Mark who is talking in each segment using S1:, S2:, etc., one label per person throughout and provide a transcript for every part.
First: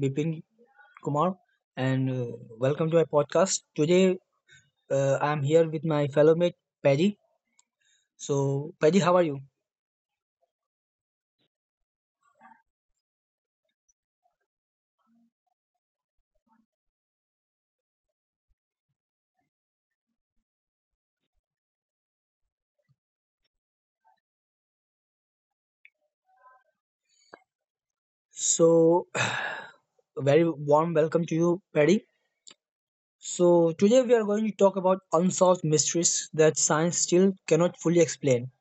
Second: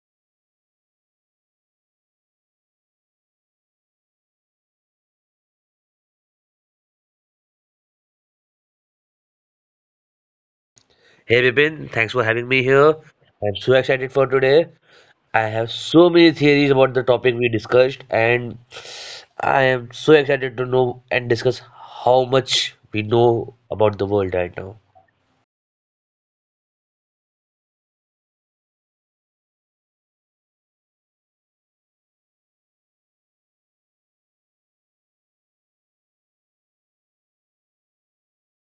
S1: Bipin Kumar, and welcome to my podcast. Today, I am here with my fellow mate, Paddy. So, Paddy, how are you?
S2: Hey Bipin, thanks for having me here. I'm so excited for today. I have so many theories about the topic we discussed, and I am so excited to know and discuss how much we know about the world right now.
S1: So, very warm welcome to you, Paddy. So, today we are going to talk about unsolved mysteries that science still cannot fully explain.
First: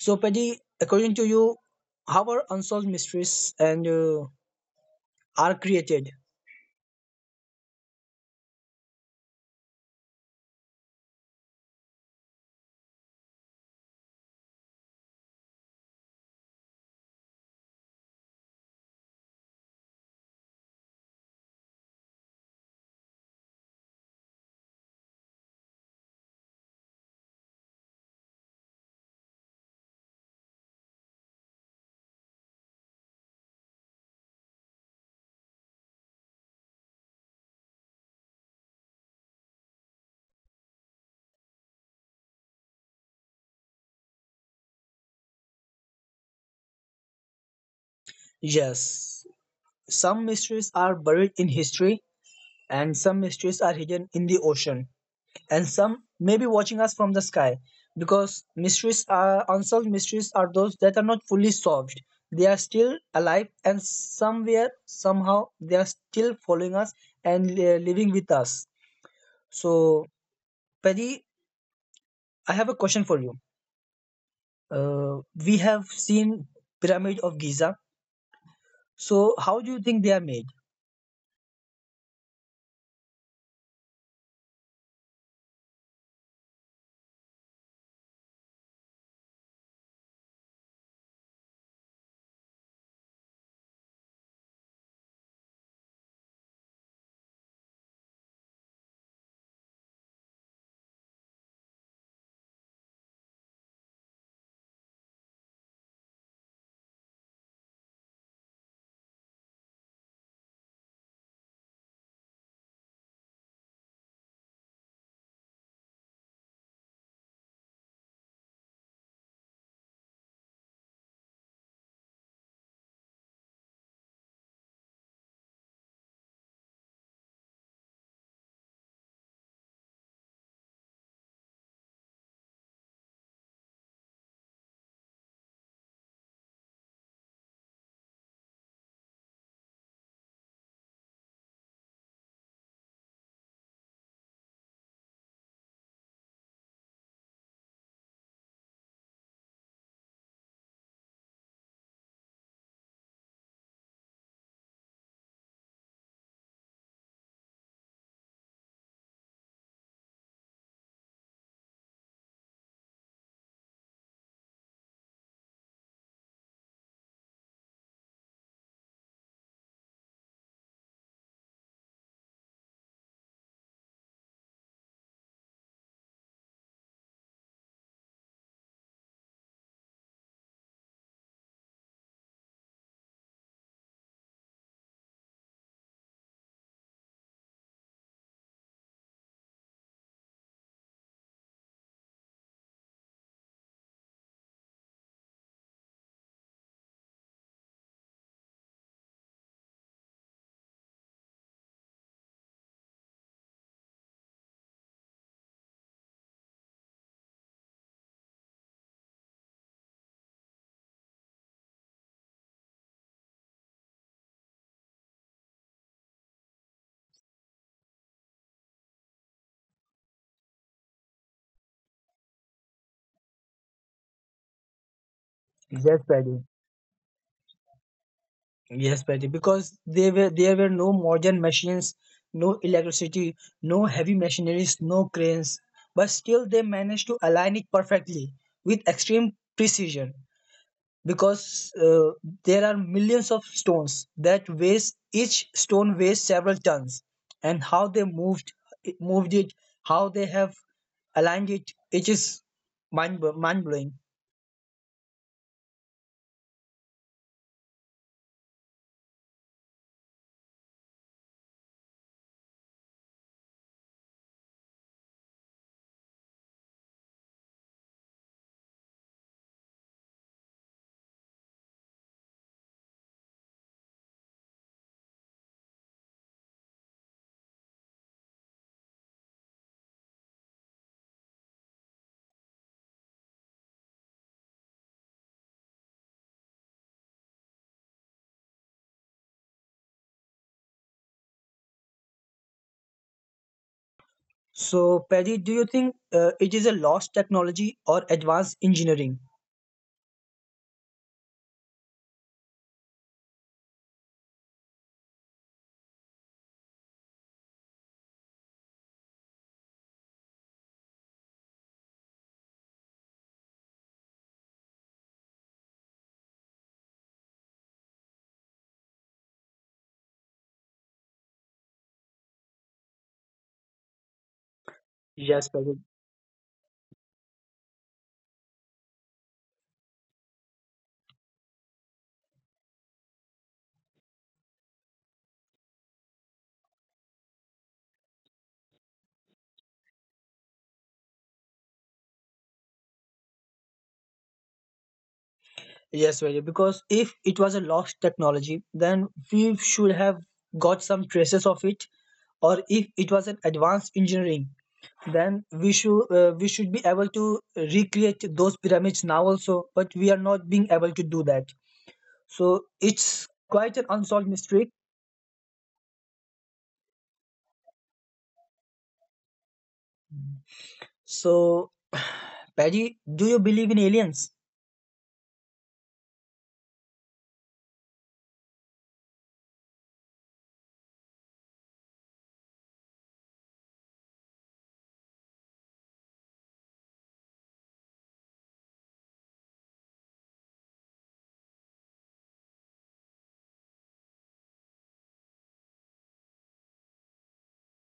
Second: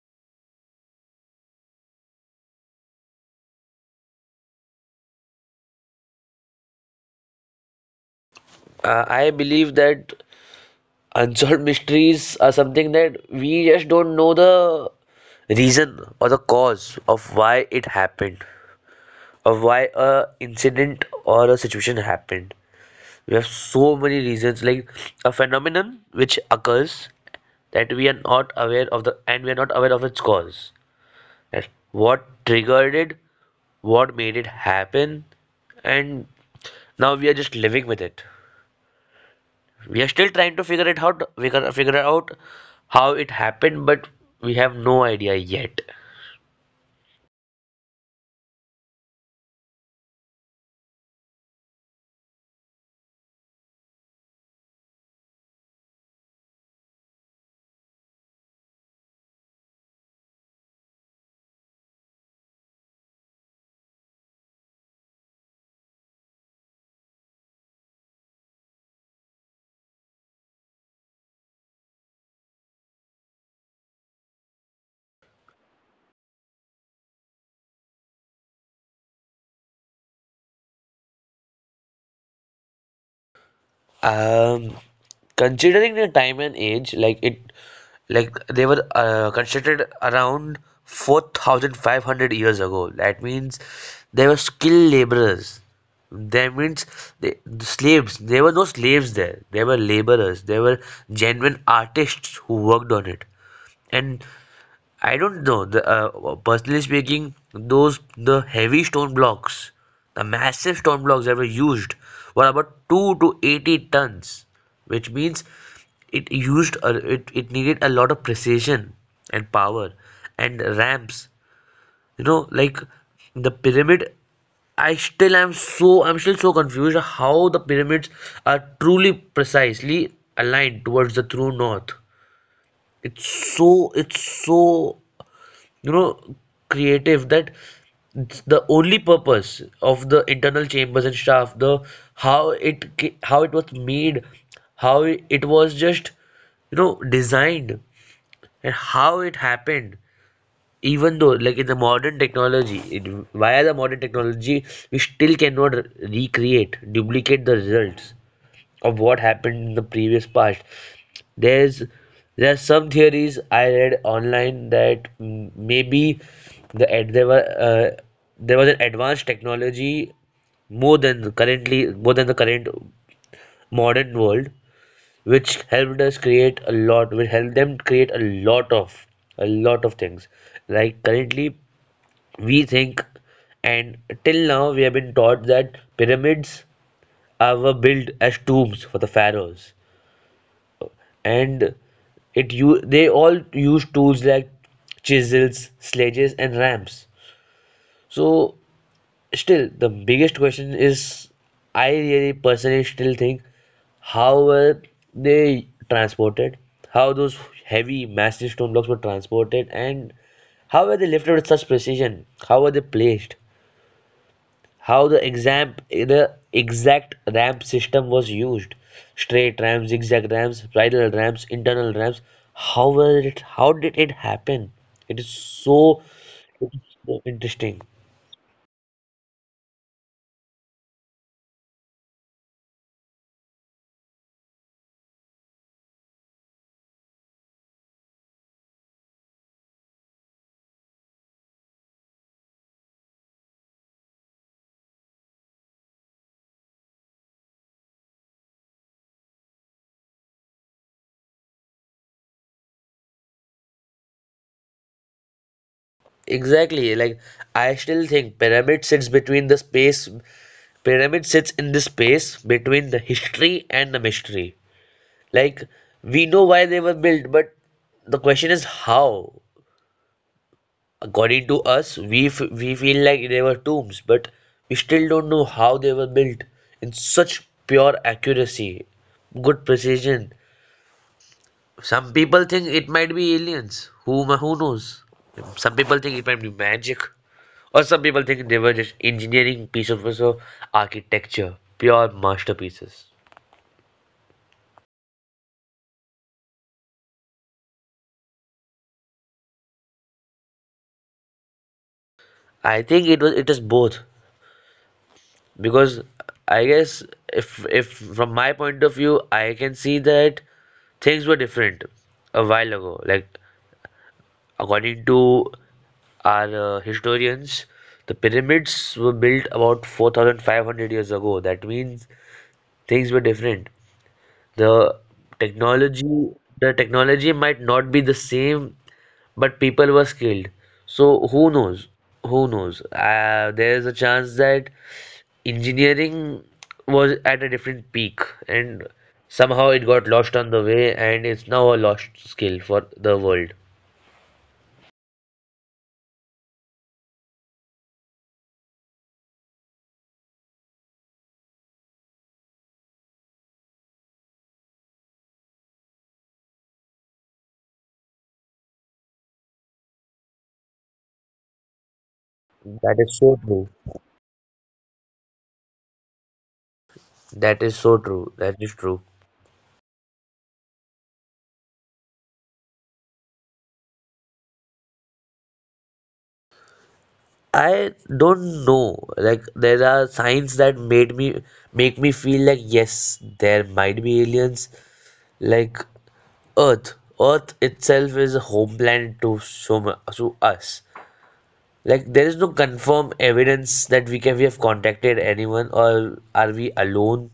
S1: So, Paddy, according to you, how are unsolved mysteries and are created?
S2: I believe that unsolved mysteries are something that we just don't know the reason or the cause of why it happened, of why a incident or a situation happened. We have so many reasons, like a phenomenon which occurs that we are not aware of its cause. That what triggered it, what made it happen, and now we are just living with it. We are still trying to figure it out. We can figure out how it happened, but we have no idea yet.
S1: Yes, some mysteries are buried in history, and some mysteries are hidden in the ocean, and some may be watching us from the sky, because mysteries are unsolved mysteries are those that are not fully solved. They are still alive, and somewhere somehow they are still following us and living with us. So, Paddy, I have a question for you. We have seen Pyramid of Giza. So how do you think they are made?
S2: Um, Considering the time and age, like they were constructed around 4,500 years ago. That means they were skilled laborers. That means the slaves. There were no slaves there. They were laborers. They were genuine artists who worked on it. And I don't know. Personally speaking, those the heavy stone blocks, the massive stone blocks that were used were about 2 to 80 tons, which means it needed a lot of precision and power and ramps. You know, like the pyramid. I'm still so confused how the pyramids are truly precisely aligned towards the true north. It's so you know creative, that the only purpose of the internal chambers and stuff, the how it ca- how it was made, how it was just designed, and how it happened, even though, like, in the modern technology it, via the modern technology we still cannot recreate duplicate the results of what happened in the previous past. There's there are some theories I read online that maybe the ad, there were there was an advanced technology, more than the current modern world, which helped them create lot of a lot of things. Like, currently, we think, and till now we have been taught that pyramids are were built as tombs for the pharaohs, and it you they all use tools like chisels, sledges, and ramps. So still, the biggest question is, I really personally still think how were they transported, how those heavy, massive stone blocks were transported, and how were they lifted with such precision? How were they placed? How the exact ramp system was used: straight ramps, zigzag ramps, bridle ramps, internal ramps. How was it? How did it happen? it is so,
S1: Yes, Paddy.
S2: it is so interesting.
S1: Yes, Patty, because there were no modern machines, no electricity, no heavy machineries, no cranes, but still they managed to align it perfectly with extreme precision, because there are millions of stones that weighs each stone weighs several tons. And how they moved it. How they have aligned it, it is mind blowing.
S2: Exactly, like, I still think pyramid sits in the space between the history and the mystery. Like, we know why they were built, but the question is how. According to us, we feel like they were tombs, but we still don't know how they were built, in such pure accuracy, good precision. Some people think it might be aliens, who who knows. Some people think it might be magic, or some people think they were just engineering piece of so architecture, pure masterpieces.
S1: So Patty, do you think it is a lost technology or advanced engineering?
S2: I think it is both, because I guess, if from my point of view I can see that things were different a while ago, like according to our historians, the pyramids were built about 4,500 years ago. That means things were different. the
S1: Yes, Pradeep.
S2: technology the technology might not be the same, but people were skilled. So who knows, there is a chance that engineering was at a different peak, and somehow it got lost on the way, and it's now a lost skill for the world.
S1: Yes, Pradeep. Because if it was a lost technology, then we should have got some traces of it. Or if it was an advanced engineering, then we should be able to recreate those pyramids now also. But we are not being able to do that. So it's
S2: That is
S1: quite
S2: so
S1: an
S2: true.
S1: unsolved mystery.
S2: That is so true. That is true.
S1: So, Paddy, do you believe in aliens?
S2: I don't know. Like, there are signs that made me make me feel like yes, there might be aliens. Like, earth earth itself is a homeland to us. Like, there is no confirmed evidence that we have contacted anyone, or are we alone.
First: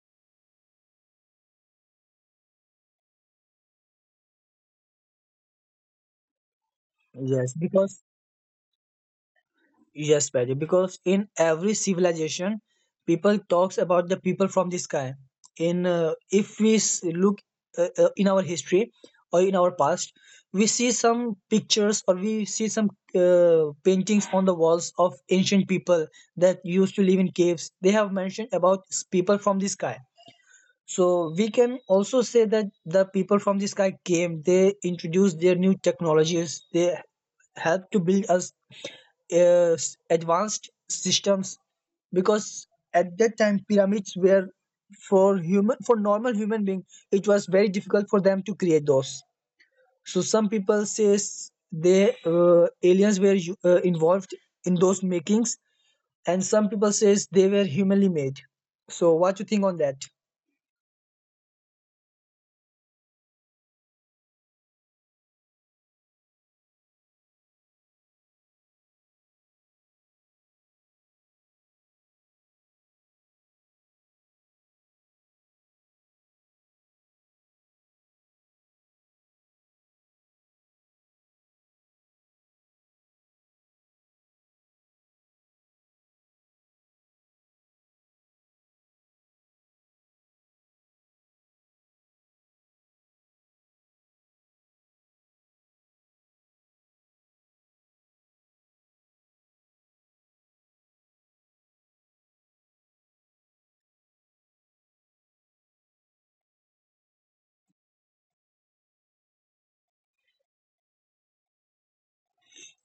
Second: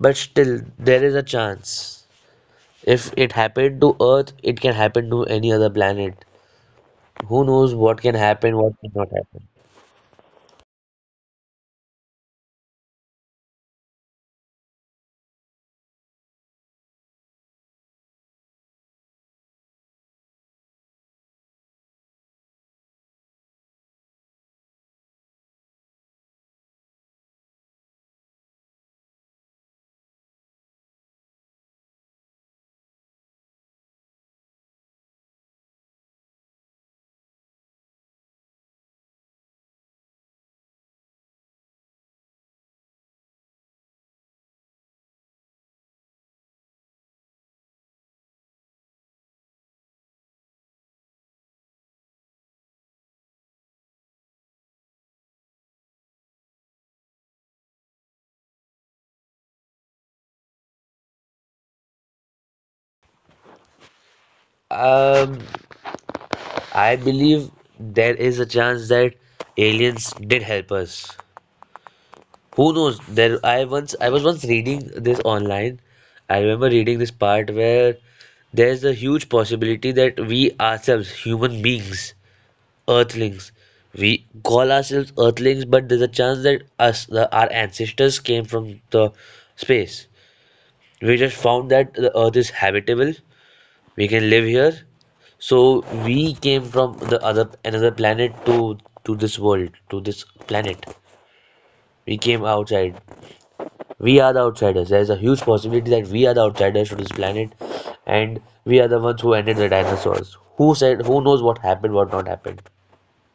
S2: But still, there is a chance. If it happened to Earth, it can happen to any other planet. Who
S1: Yes,
S2: knows what
S1: because
S2: can happen, what cannot happen.
S1: Yes, Paddy, because in every civilization, people talks about the people from the sky. In if we look in our history or in our past, we see some pictures or we see some paintings on the walls of ancient people that used to live in caves. They have mentioned about people from the sky. So we can also say that the people from the sky came. They introduced their new technologies. They helped to build us advanced systems, because at that time pyramids were for human for normal human being. It was very difficult for them to create those. So some people says they aliens were involved in those makings, and some people says they were humanly made. So what you think on that?
S2: Um, I believe there is a chance that aliens did help us. Who knows? There, I once I was once reading this online. I remember reading this part where there's a huge possibility that we ourselves, human beings, Earthlings. We call ourselves Earthlings, but there's a chance that us, our ancestors, came from the space. We just found that the Earth is habitable. We can live here. So we came from the other another planet, to this world, to this planet. We came outside. We are the outsiders. There's a huge possibility that we are the outsiders to this planet, and we are the ones who ended the dinosaurs. Who said? Who knows what happened? What not happened?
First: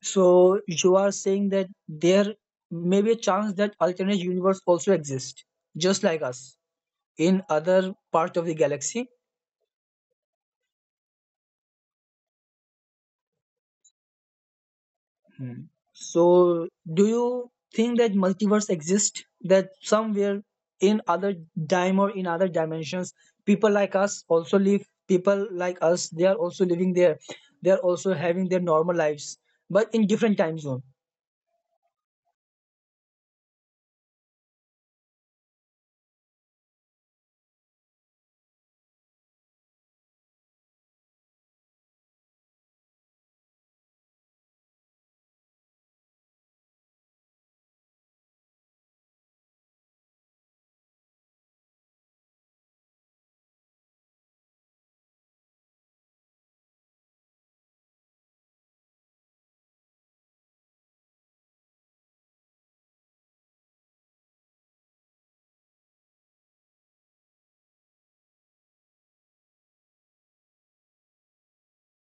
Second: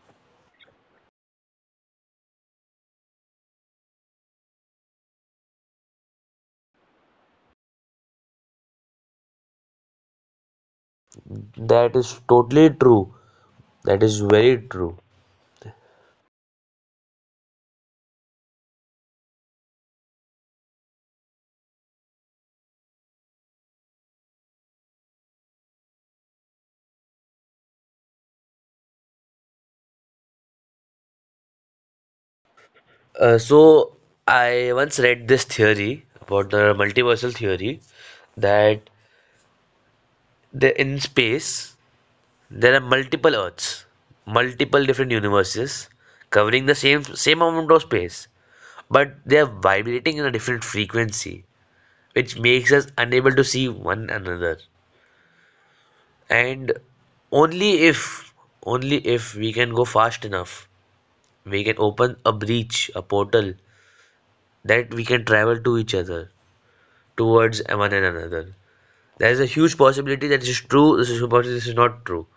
S1: So you are saying that there may be a chance that alternate universe also exist, just like us, in other part of the galaxy.
S2: That is totally true. That is very true.
S1: Hmm. So do you think that multiverse exist? That somewhere in other in other dimensions, people like us also live. People like us, they are also living there. They are also having their normal lives, but in different time zone.
S2: So I once read this theory about the multiversal theory, that in space there are multiple Earths, multiple different universes covering the same amount of space, but they are vibrating in a different frequency, which makes us unable to see one another. And only if only if we can go fast enough, we can open a breach, a portal, that we can travel to each other, towards one another. There is a huge possibility that this is true, this is a possibility this is not true.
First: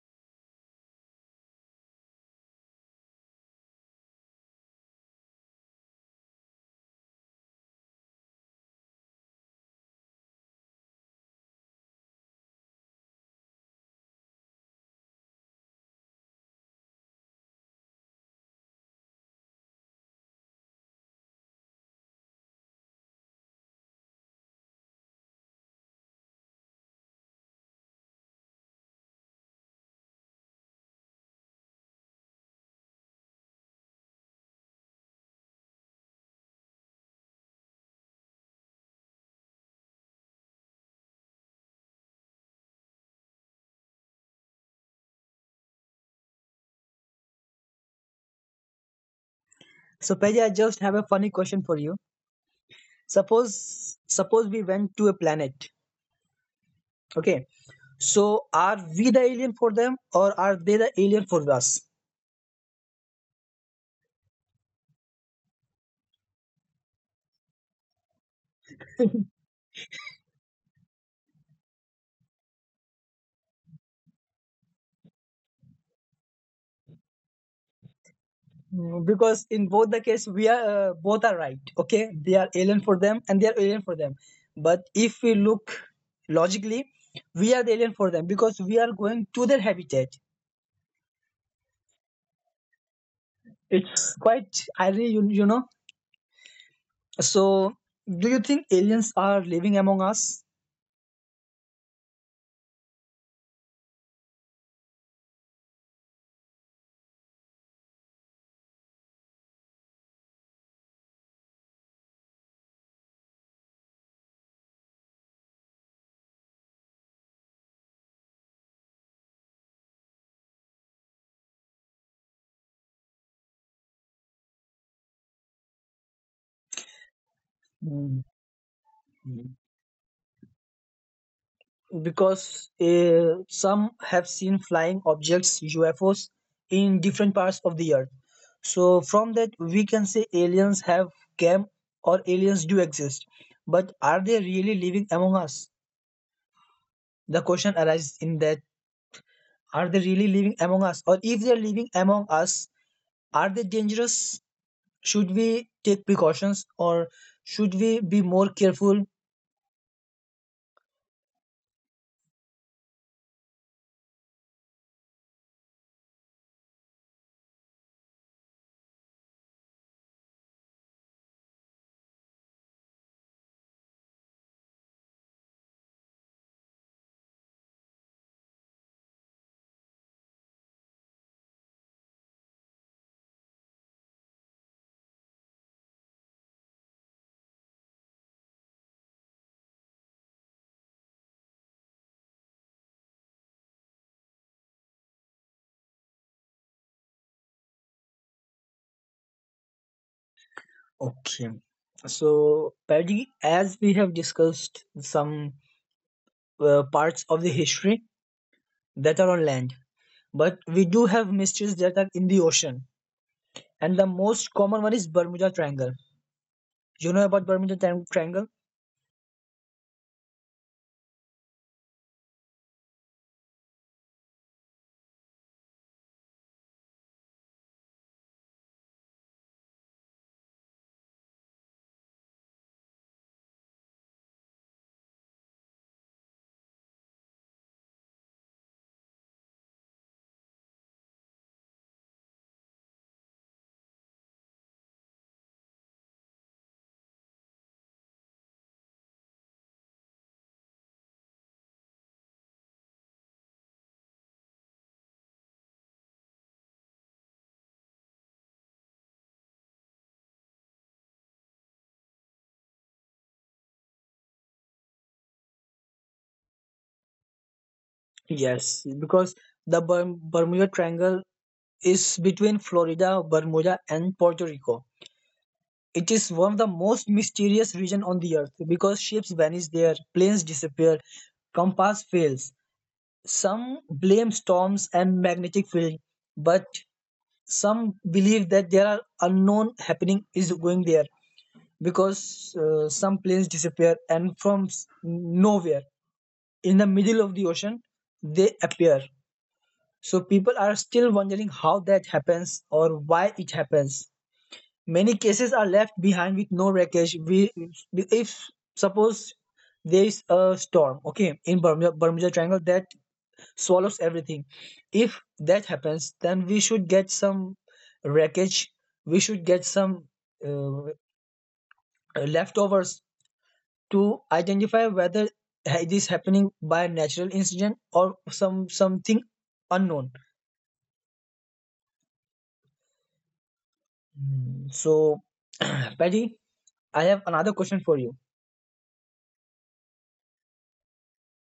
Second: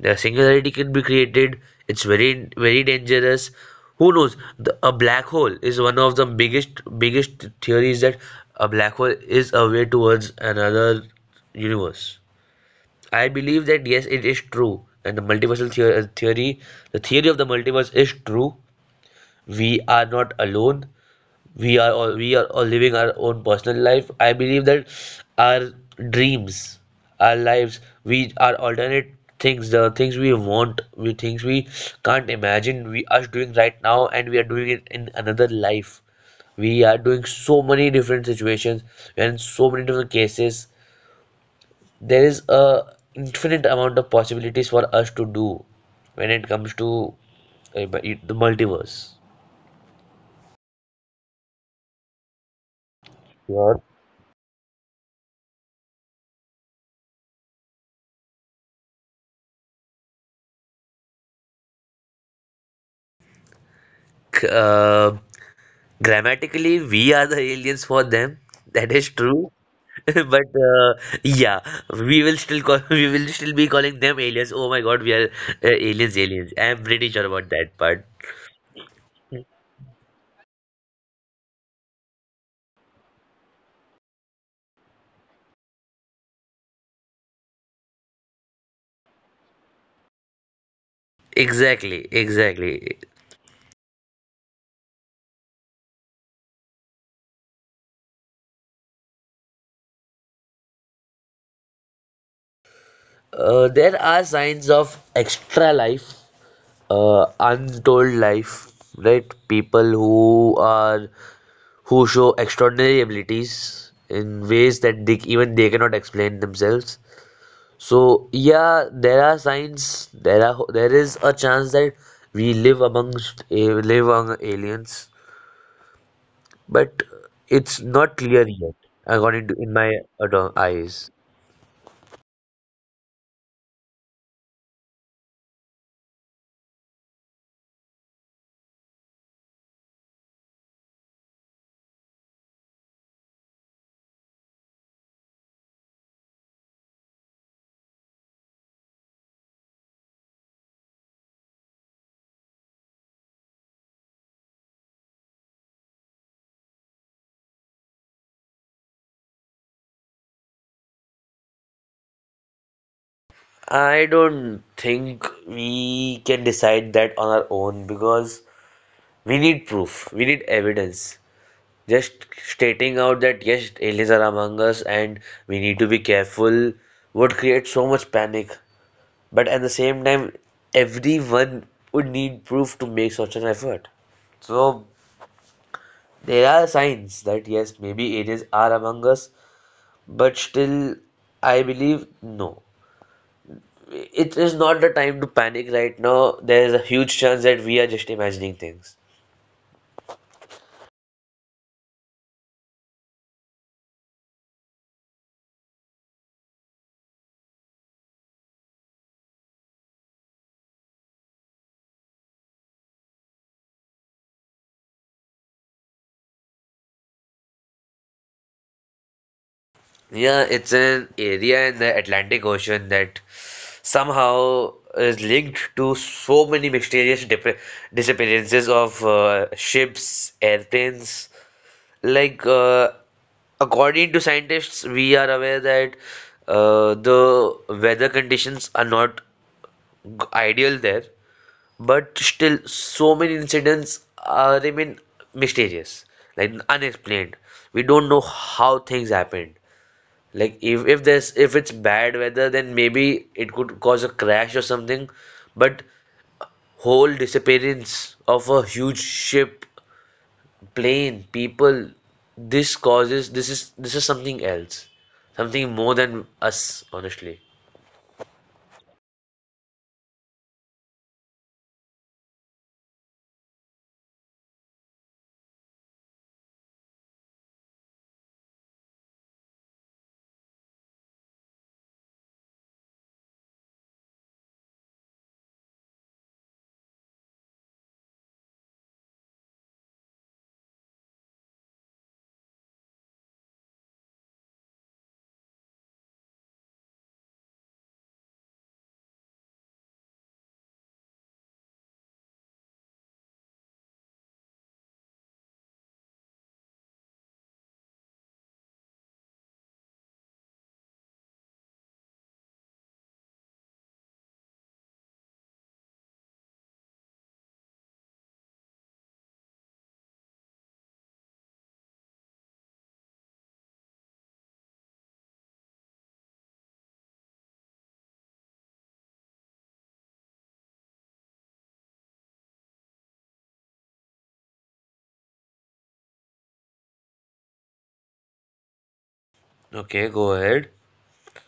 S2: The singularity can be created, it's very, very dangerous. Who knows? A black hole is one of the biggest theories that a black hole is a way towards another universe. I believe that yes, it is true, and the multiversal theory, the theory of the multiverse is true. We are not alone. We are all we are all living our own personal life. I believe that our dreams, our lives, we our alternate things, the things we want, we things we can't imagine, we are doing right now, and we are doing it in another life. We are doing so many different situations, we are in so many different cases. There is a infinite amount of possibilities for us to do when it comes to the multiverse.
S1: So Peggy, I just have a funny question for you.
S2: Your
S1: Suppose we went to a planet. Okay, so are we the alien for them or are they the alien for us?
S2: uh, Grammatically, we are the aliens for them. That is true. But, yeah, we will still call we will still be calling them aliens. Oh my God, we are aliens, aliens. I am pretty sure about that part.
S1: Mm, because in both the case, we are both are right. Okay, they are alien for them and they are alien for them. But if we look logically, we are the alien for them because we are going to their habitat.
S2: Exactly, exactly.
S1: It's quite irony, you know. So, do you think aliens are living among us?
S2: There are signs of extra life, untold life, right? People who show extraordinary abilities in ways that they, even they, cannot explain themselves. So yeah, there are signs. There is a chance that we live among aliens, but it's not
S1: Mm.
S2: clear yet, according to in my ado- eyes.
S1: Because some have seen flying objects UFOs in different parts of the earth. So from that we can say aliens have came or aliens do exist. But are they really living among us? The question arises in that are they really living among us, or if they're living among us are they dangerous? Should we take precautions or should we be more careful?
S2: I don't think we can decide that on our own, because we need proof. We need evidence. Just stating out that yes, aliens are among us and we need to be careful, would create so much panic. But at the same time, everyone would need proof to make such an effort. So there are signs that yes, maybe aliens are among us, but still, I believe no. It is not the time to panic right now. There is a huge chance that we are just imagining things.
S1: Okay. So, Paddy, as we have discussed some parts of the history that are on land, but we do have mysteries that are in the ocean. And the most common one is Bermuda Triangle. You know about Bermuda Triangle?
S2: Yeah, it's an area in the Atlantic Ocean that somehow is linked to so many mysterious disappearances of ships, airplanes, like, according to scientists we are aware that, the weather conditions are not ideal there, but still so many incidents remain mysterious, like, unexplained. We don't know how things happened, like, if it's bad weather, then maybe it could cause a crash or something. But whole disappearance of a huge ship, plain people, this is something else, something more than us, honestly.
S1: Yes, because the Bermuda Triangle is between Florida, Bermuda, and Puerto Rico. It is one of the most mysterious region on the earth, because ships vanish there, planes disappear, compass fails. Some blame storms and magnetic field, but some believe that there are unknown happening is going there, because some planes disappear and from nowhere in the middle of the ocean they appear. So people are still wondering how that happens or why it happens. Many cases are left behind with no wreckage. We, if suppose there is a storm, okay, in Bermuda Triangle that swallows everything. If that happens, then we should get some wreckage, we should get some uh, leftovers to identify whether it is happening by natural incident or some something unknown. Mm. So, Patty, I have another question for you.
S2: Okay, go ahead.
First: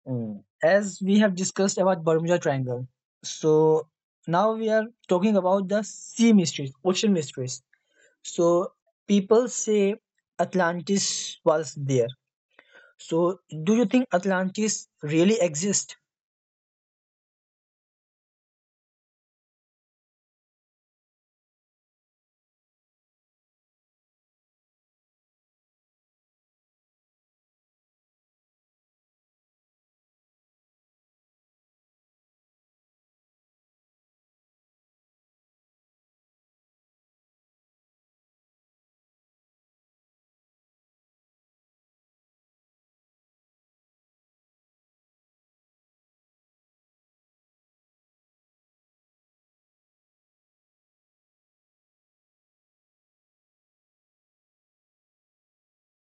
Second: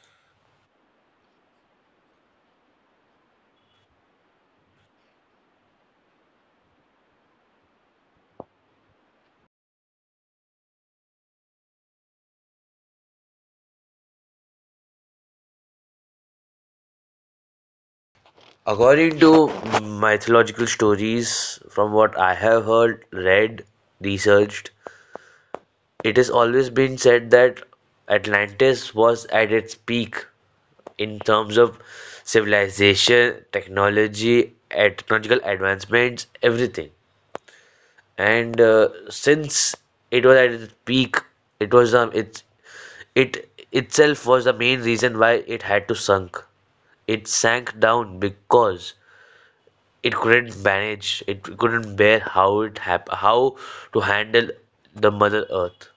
S1: Mm. As we have discussed about Bermuda Triangle, so now we are talking about the sea mysteries, ocean mysteries. So people say Atlantis was there. So do you think Atlantis really exist?
S2: According to mythological stories, from what I have heard, read, researched, it has always been said that Atlantis was at its peak in terms of civilization, technology, and technological advancements, everything. And since it was at its peak, it was um, it's It itself was the main reason why it had to sunk. It sank down because it couldn't manage, it couldn't bear how to handle the Mother Earth.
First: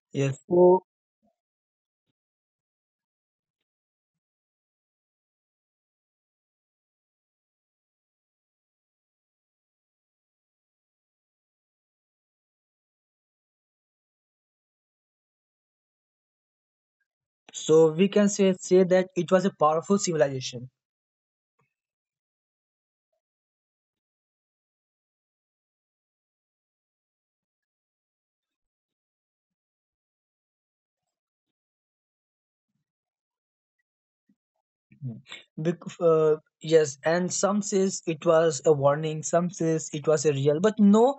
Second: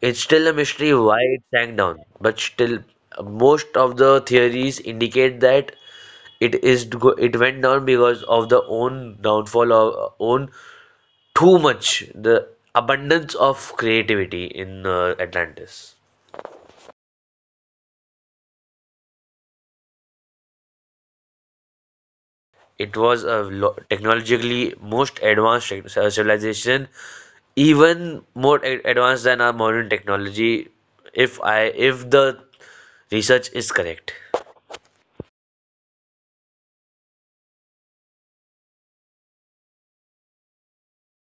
S2: It's
S1: Yes.
S2: still a
S1: So
S2: mystery why it sank down, but still most of the theories indicate that it went down because of the own downfall, of own too much the abundance of creativity in Atlantis.
S1: so we can say that it was a powerful civilization.
S2: It was a technologically most advanced civilization, even more advanced than our modern technology. If I if the research is correct,
S1: Mhm. Bec- uh, yes, and some says it was a warning, some says it was a real, but no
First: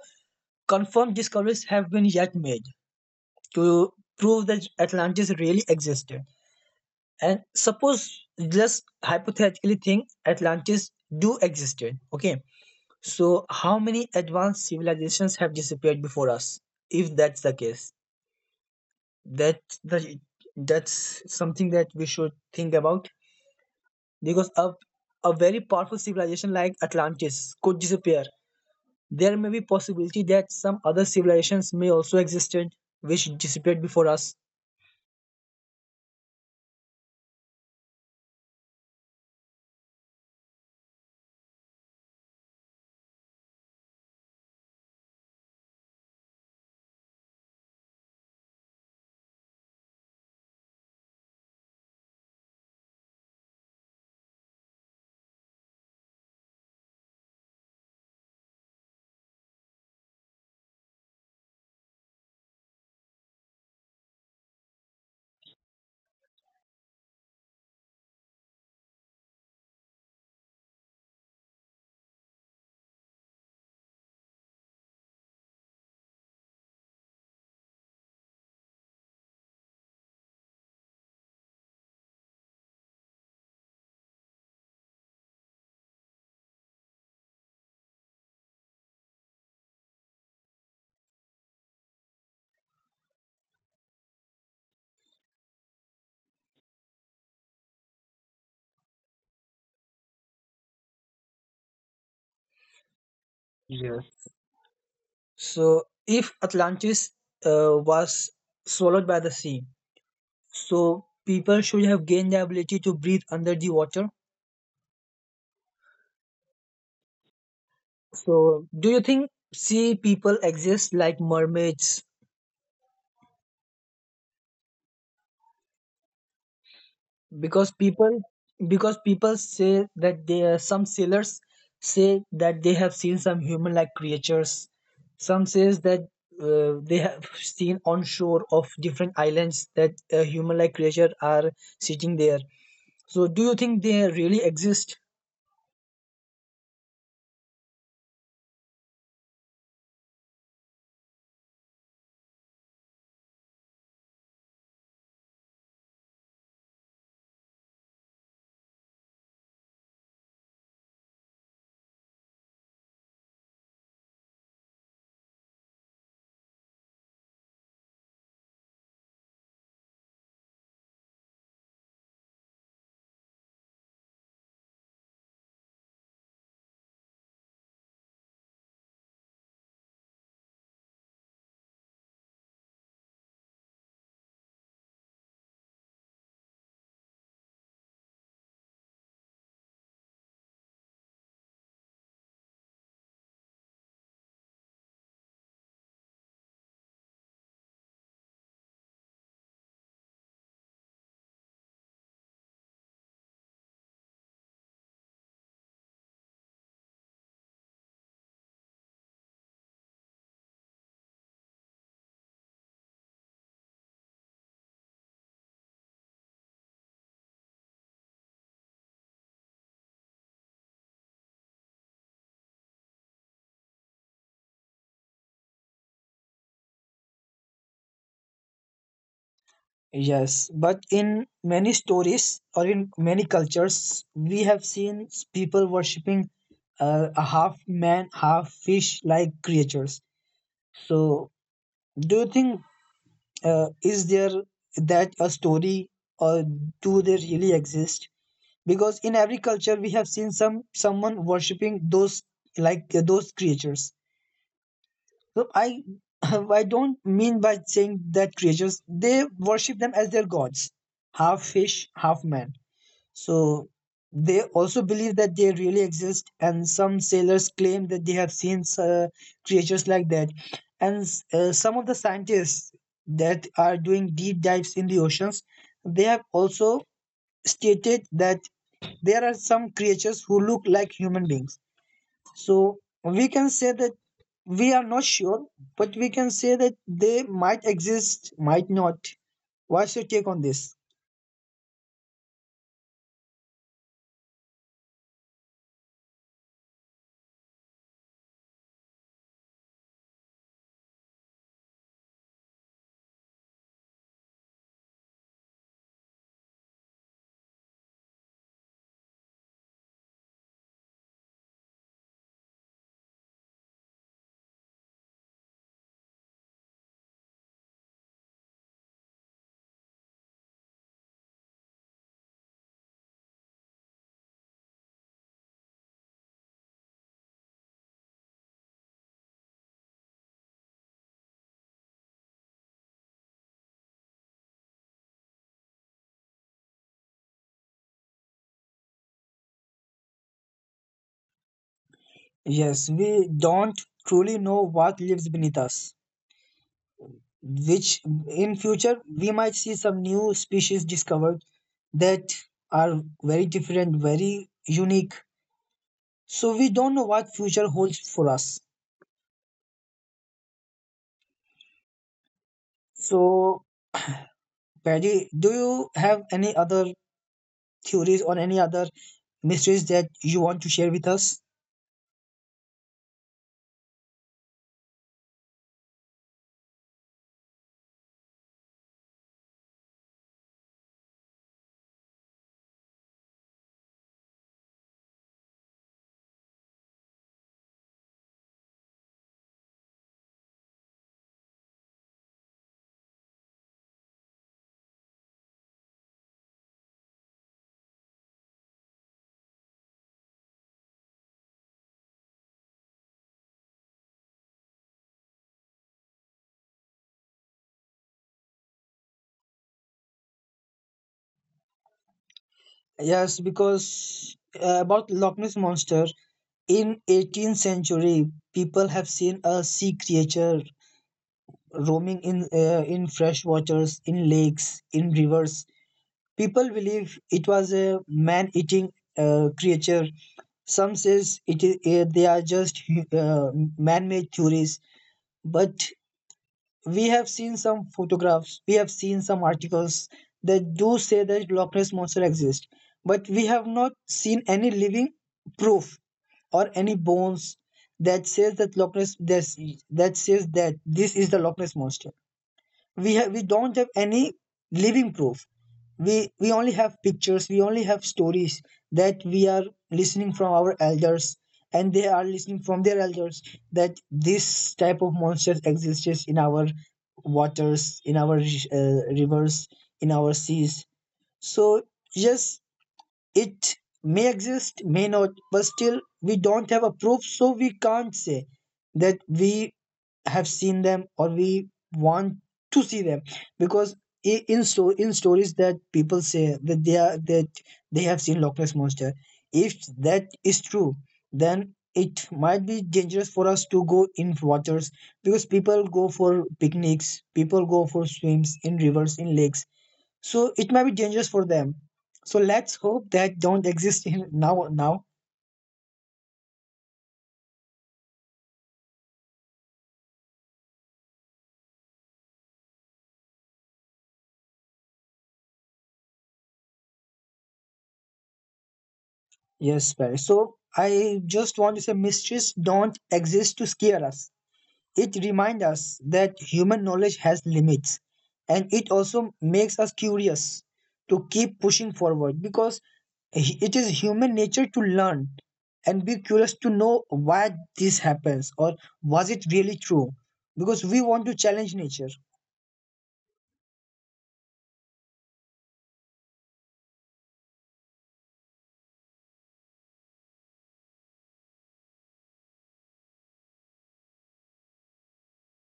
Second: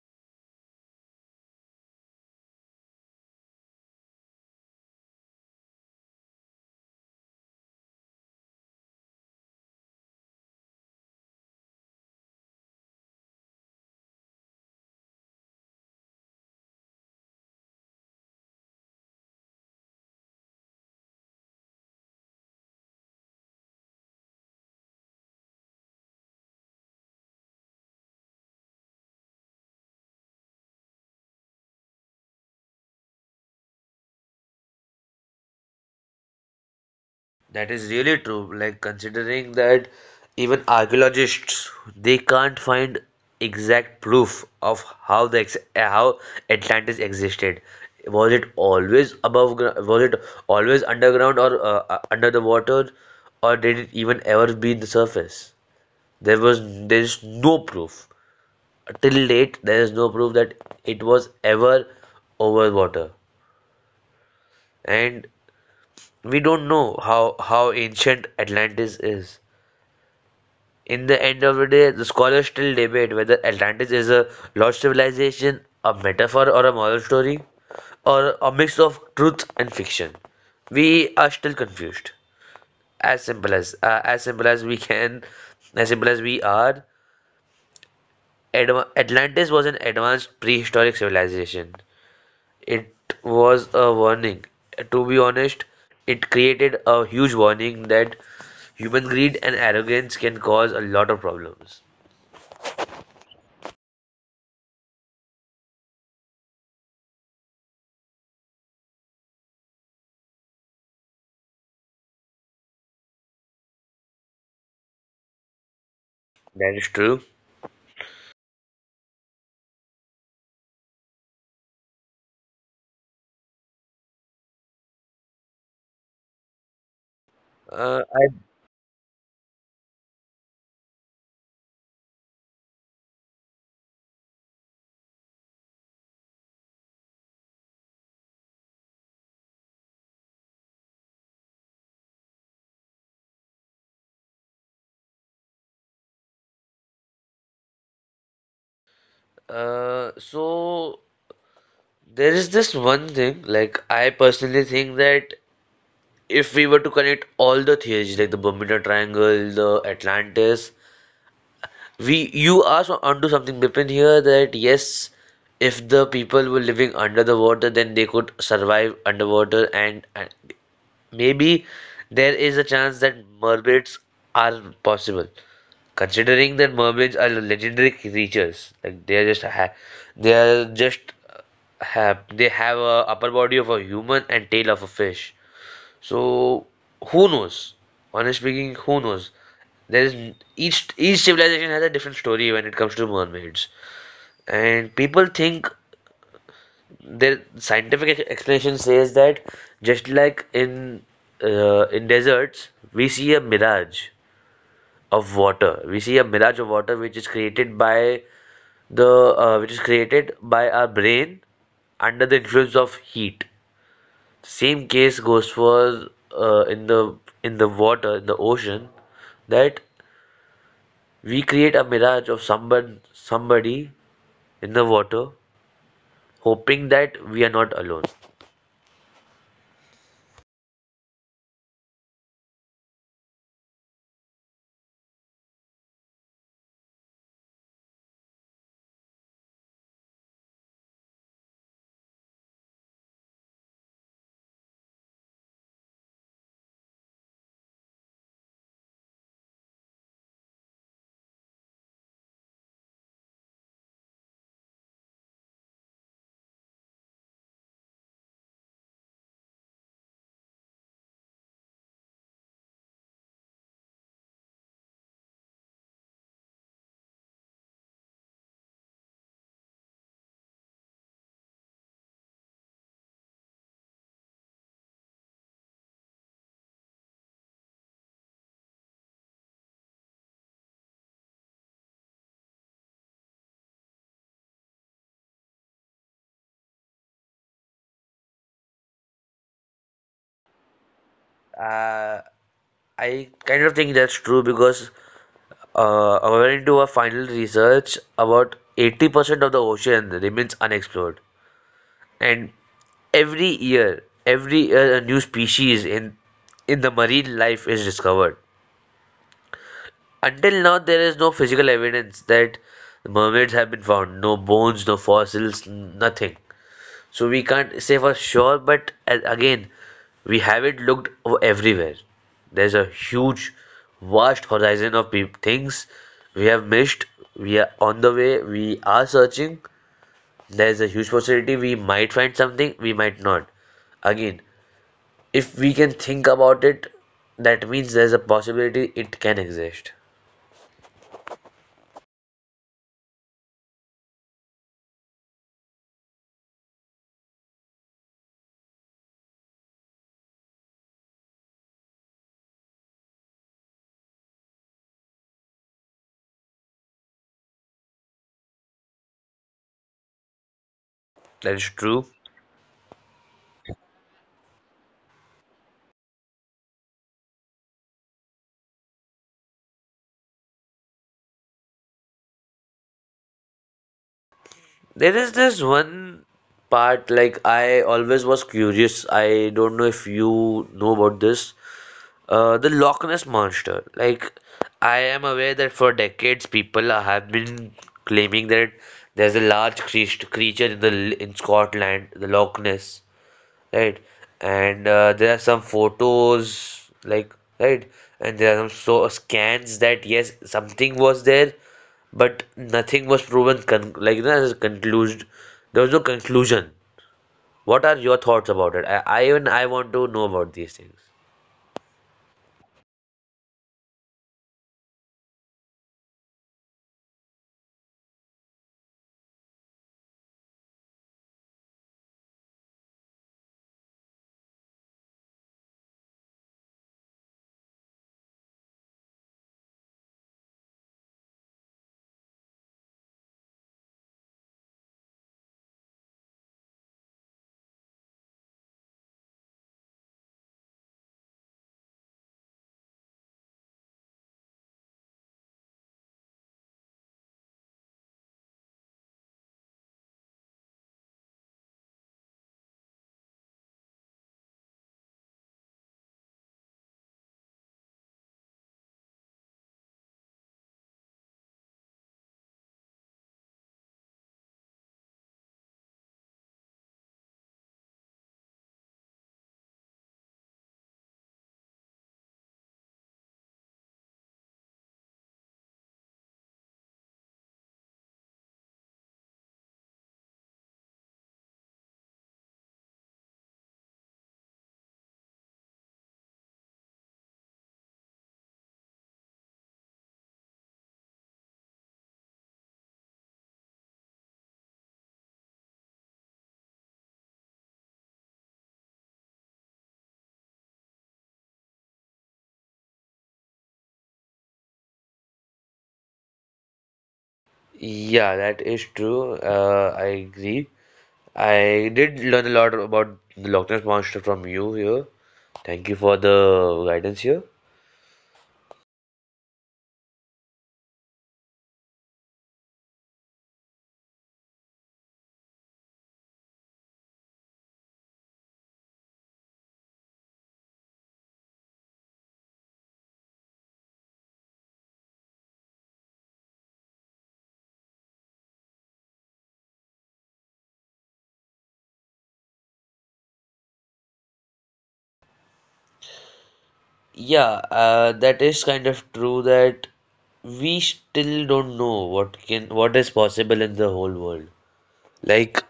S1: confirmed discoveries have been yet made to prove that Atlantis really existed. And suppose just hypothetically think Atlantis do existed. Okay. So how many advanced civilizations have disappeared before us? If that's the case, that that's something that we should think about, because a very powerful civilization like Atlantis could disappear. There may be possibility that some other civilizations may also existed which disappeared before us.
S2: that is really true. Like considering that even archaeologists they can't find exact proof of how the how Atlantis existed. Was it always above ground? Was it always underground or under the water? Or did it even ever be in the surface? there was there is no proof, till date there is no proof that it was ever over water. And we don't know how ancient atlantis is. In the end of the day, the scholars still debate whether atlantis is a lost civilization, a metaphor or a moral story, or a mix of truth and fiction. We are still confused. As simple as simple as we can, as simple as we are. Atlantis was an advanced prehistoric civilization. It was a warning. To be honest, it created a huge warning that human greed and arrogance can cause a lot of problems.
S1: Yes. So, if Atlantis was swallowed by the sea, so people should have gained the ability to breathe under the water.
S2: That is true.
S1: So, do you think sea people exist like mermaids? Because people,
S2: I
S1: because people say that they are, some sailors say that they have seen some human-like creatures. Some says that they have seen on shore of different islands that a human-like creature are sitting there. So, do you think they really exist?
S2: So there is this one thing, like I personally think that if we were to connect all the theories like the Bermuda Triangle, the Atlantis, we, you are onto something Bipin here, that yes, if the people were living under the water, then they could survive underwater, and maybe there is a chance that mermaids are possible. Considering that mermaids are legendary creatures, like they are just they are just uh, have they have a upper body of a human and tail of a fish. So who knows? Honestly speaking, who knows? There is each civilization has a different story when it comes to mermaids, and people think their scientific explanation says that just like in deserts we see a mirage of water, which is created by the which is created by our brain under the influence of heat. Same case goes for uh, in the in the water in the ocean, that we create a mirage of someone, somebody in the water, hoping that we are not alone.
S1: Yes, but in many stories or in many cultures, we have seen people worshipping a half man, half fish like creatures. So, do you think is there that a story, or do they really exist? Because in every culture, we have seen someone worshipping those, like those creatures. So I I don't mean by saying that creatures they worship them as their gods, half fish, half man. So they also believe that they really exist, and some sailors claim that they have seen creatures like that. And some of the scientists that are doing deep dives in the oceans, they have also stated that there are some creatures who look like human beings. So we can say that we are not sure, but we can say that they might exist, might not. What's your take on this?
S2: uh, I kind of think that's true because according to a final research, about 80% of the ocean remains unexplored. And every year a new species in the marine life is discovered. Until now, there is no physical evidence that mermaids have been found. No bones, no fossils, nothing. So we can't say for sure, but again, we haven't looked everywhere. There's a huge, vast horizon of peop things we have missed. We are on the way, we are searching. There's a huge possibility we might find something, we might not. Again, if we can think about it, that means there's a possibility it can exist.
S1: Yes, we don't truly know what lives beneath us, which in future we might see some new species discovered that are very different, very unique. So we don't know what future holds for us.
S2: That is true.
S1: So, Paddy, do you have any other theories or any other mysteries that you want to share with us?
S2: There is this one part, like I always was curious. I don't know if you know about this. The Loch Ness Monster. Like, I am aware that for decades people have been claiming that there's a large creature in the in Scotland, the Loch Ness, right? And there are some photos, like, right? And there are some so scans that yes, something was there, but nothing was proven. Like, that is concluded. There was no conclusion. What are your thoughts about it? I even I want to know about these things.
S1: Yes, because about Loch Ness monster, in 18th century, people have seen a sea creature roaming in fresh waters, in lakes, in rivers. People believe it was a man-eating creature. Some says it is, they are just man-made theories, but we have seen some photographs, we have seen some articles that do say that Loch Ness monster exists, but we have not seen any living proof or any bones that says that that says that this is the Loch Ness monster. We don't have any living proof. We only have pictures, we only have stories that we are listening from our elders, and they are listening from their elders, that this type of monsters exists in our waters, in our rivers, in our seas. So yes, it may exist, may not, but still we don't have a proof, so we can't say that we have seen them or we want to see them. Because in stories that people say that they are that they have seen Loch Ness monster, if that is true, then it might be dangerous for us to go in waters, because people go for picnics, people go for swims in rivers, in lakes. So it might be dangerous for them. So let's hope that don't exist in now.
S2: Yeah, that is true. I agree. I did learn a lot about the Loch Ness Monster from you here. Thank you for the guidance here.
S1: Yes, Paris. So I just want to say mysteries don't exist to scare us. It reminds us that human knowledge has limits, and it also makes us curious to keep pushing forward, because it is human nature to learn and be curious to know why this happens, or was it really true, because we want to challenge nature.
S2: Yeah, that is kind of true that we still don't know what is possible in the whole world. Like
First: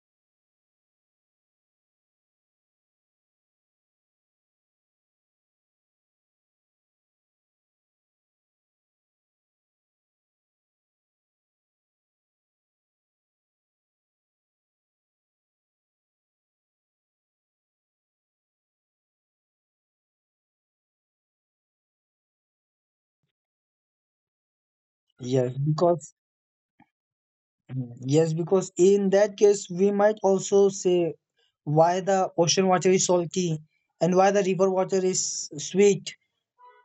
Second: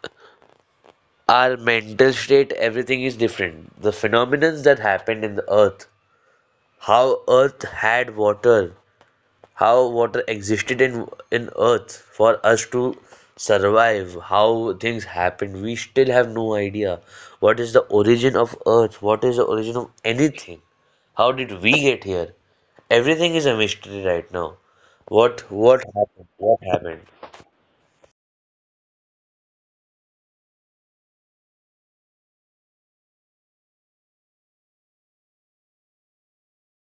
S2: our mental state, everything is different. The phenomenons that happened in the earth, how earth had water, how water existed in earth for us to survive. How things happened, we still have no idea. What is the origin of earth, what is the origin of anything? How did we get here? Everything is a mystery right now. what
S1: Yes
S2: what
S1: because
S2: happened what happened
S1: Mm, yes, because in that case, we might also say why the ocean water is salty and why the river water is sweet.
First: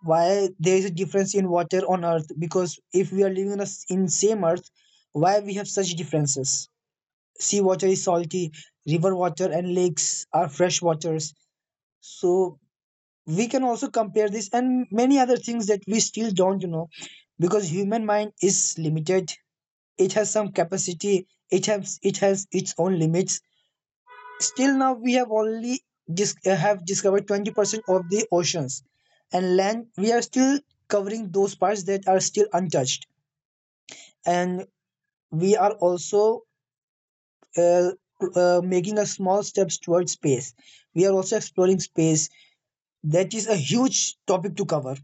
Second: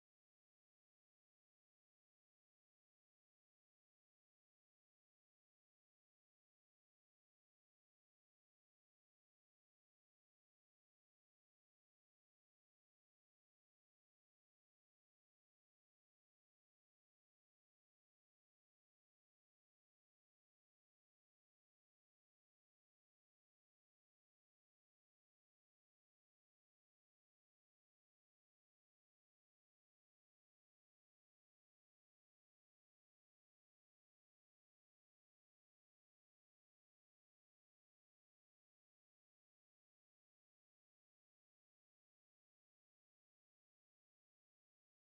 S1: Why there is a difference in water on Earth? Because if we are living in, in same Earth, why we have such differences? Sea water is salty, river water and lakes are fresh waters. So we can also compare this and many other things that we still don't know, because human mind is limited. It has some capacity. It has its own limits. Still now we have only have discovered 20% of the oceans, and land we are still covering those parts that are still untouched. And we are also uh, making a small steps towards space. We are also exploring space. That is a huge topic to cover.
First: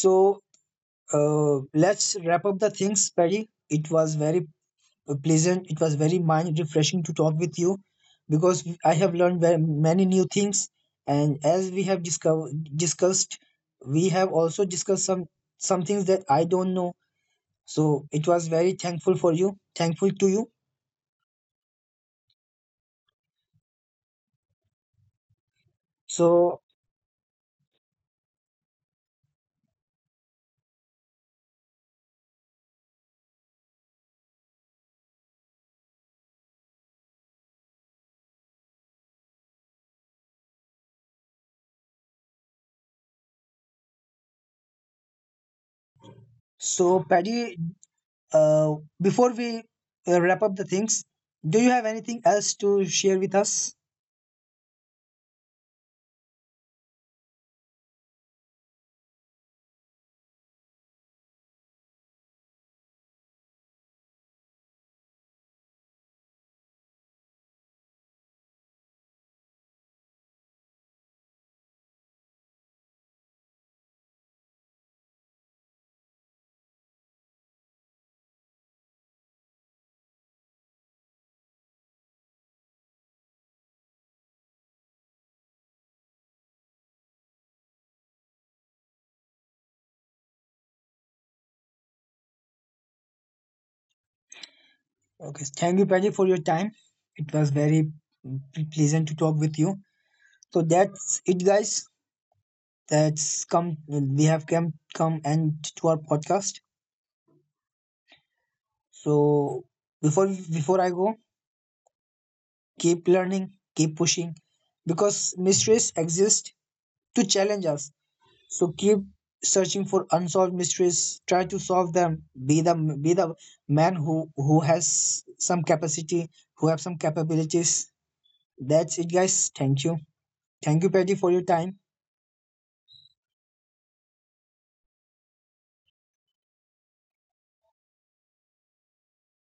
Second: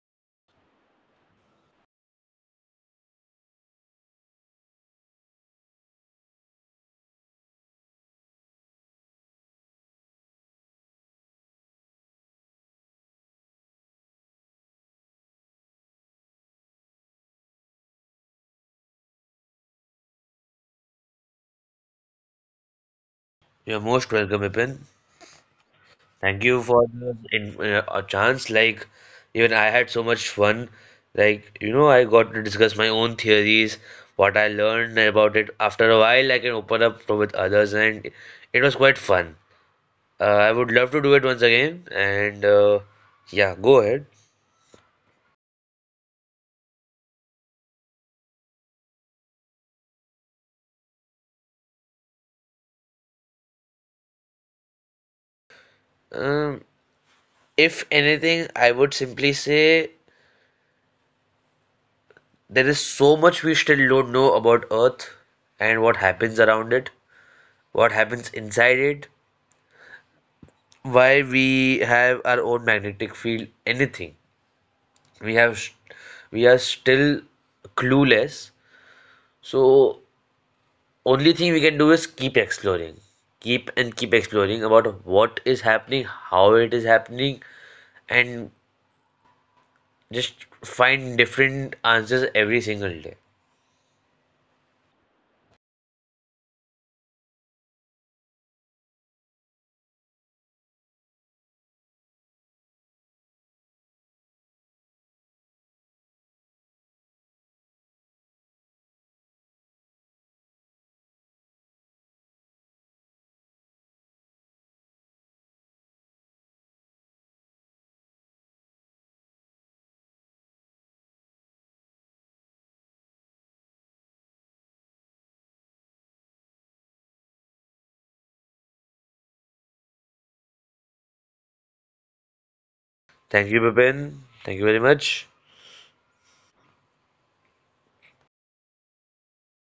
S1: So let's wrap up the things, Paddy. It was very pleasant. It was very mind refreshing to talk with you, because I have learned very, many new things. And as we have discussed, we have also discussed some things that I don't know. So it was very thankful for you, thankful to you.
S2: You're most welcome Ipin. Thank
S1: So
S2: you for the a chance. Like, even I had so much fun. Like, you know, I got to discuss my own theories, what I learned about it. After a while, I can open up to with others, and it was quite fun. I would love to do it once again. And yeah, go ahead.
S1: so Paddy, uh, before we wrap up the things, do you have anything else to share with us?
S2: Um, if anything, I would simply say there is so much we still don't know about Earth and what happens around it, what happens inside it, why we have our own magnetic field, anything. We have, we are still clueless. So only thing we can do is keep exploring, keep and keep exploring about what is happening, how it is happening, and just find different answers every single day.
S1: Okay, thank you, Paddy, for your time. It was very pleasant to talk with you. So that's it, guys. That's come We have come end to our podcast. So before before I go, keep learning, keep pushing, because mysteries exist to challenge us. So keep searching for unsolved mysteries, try to solve them. Be the be the man who has some capacity, who have some capabilities. That's it guys, thank you. Thank you Patty for your time.
S2: Thank you Bipin, thank you very much.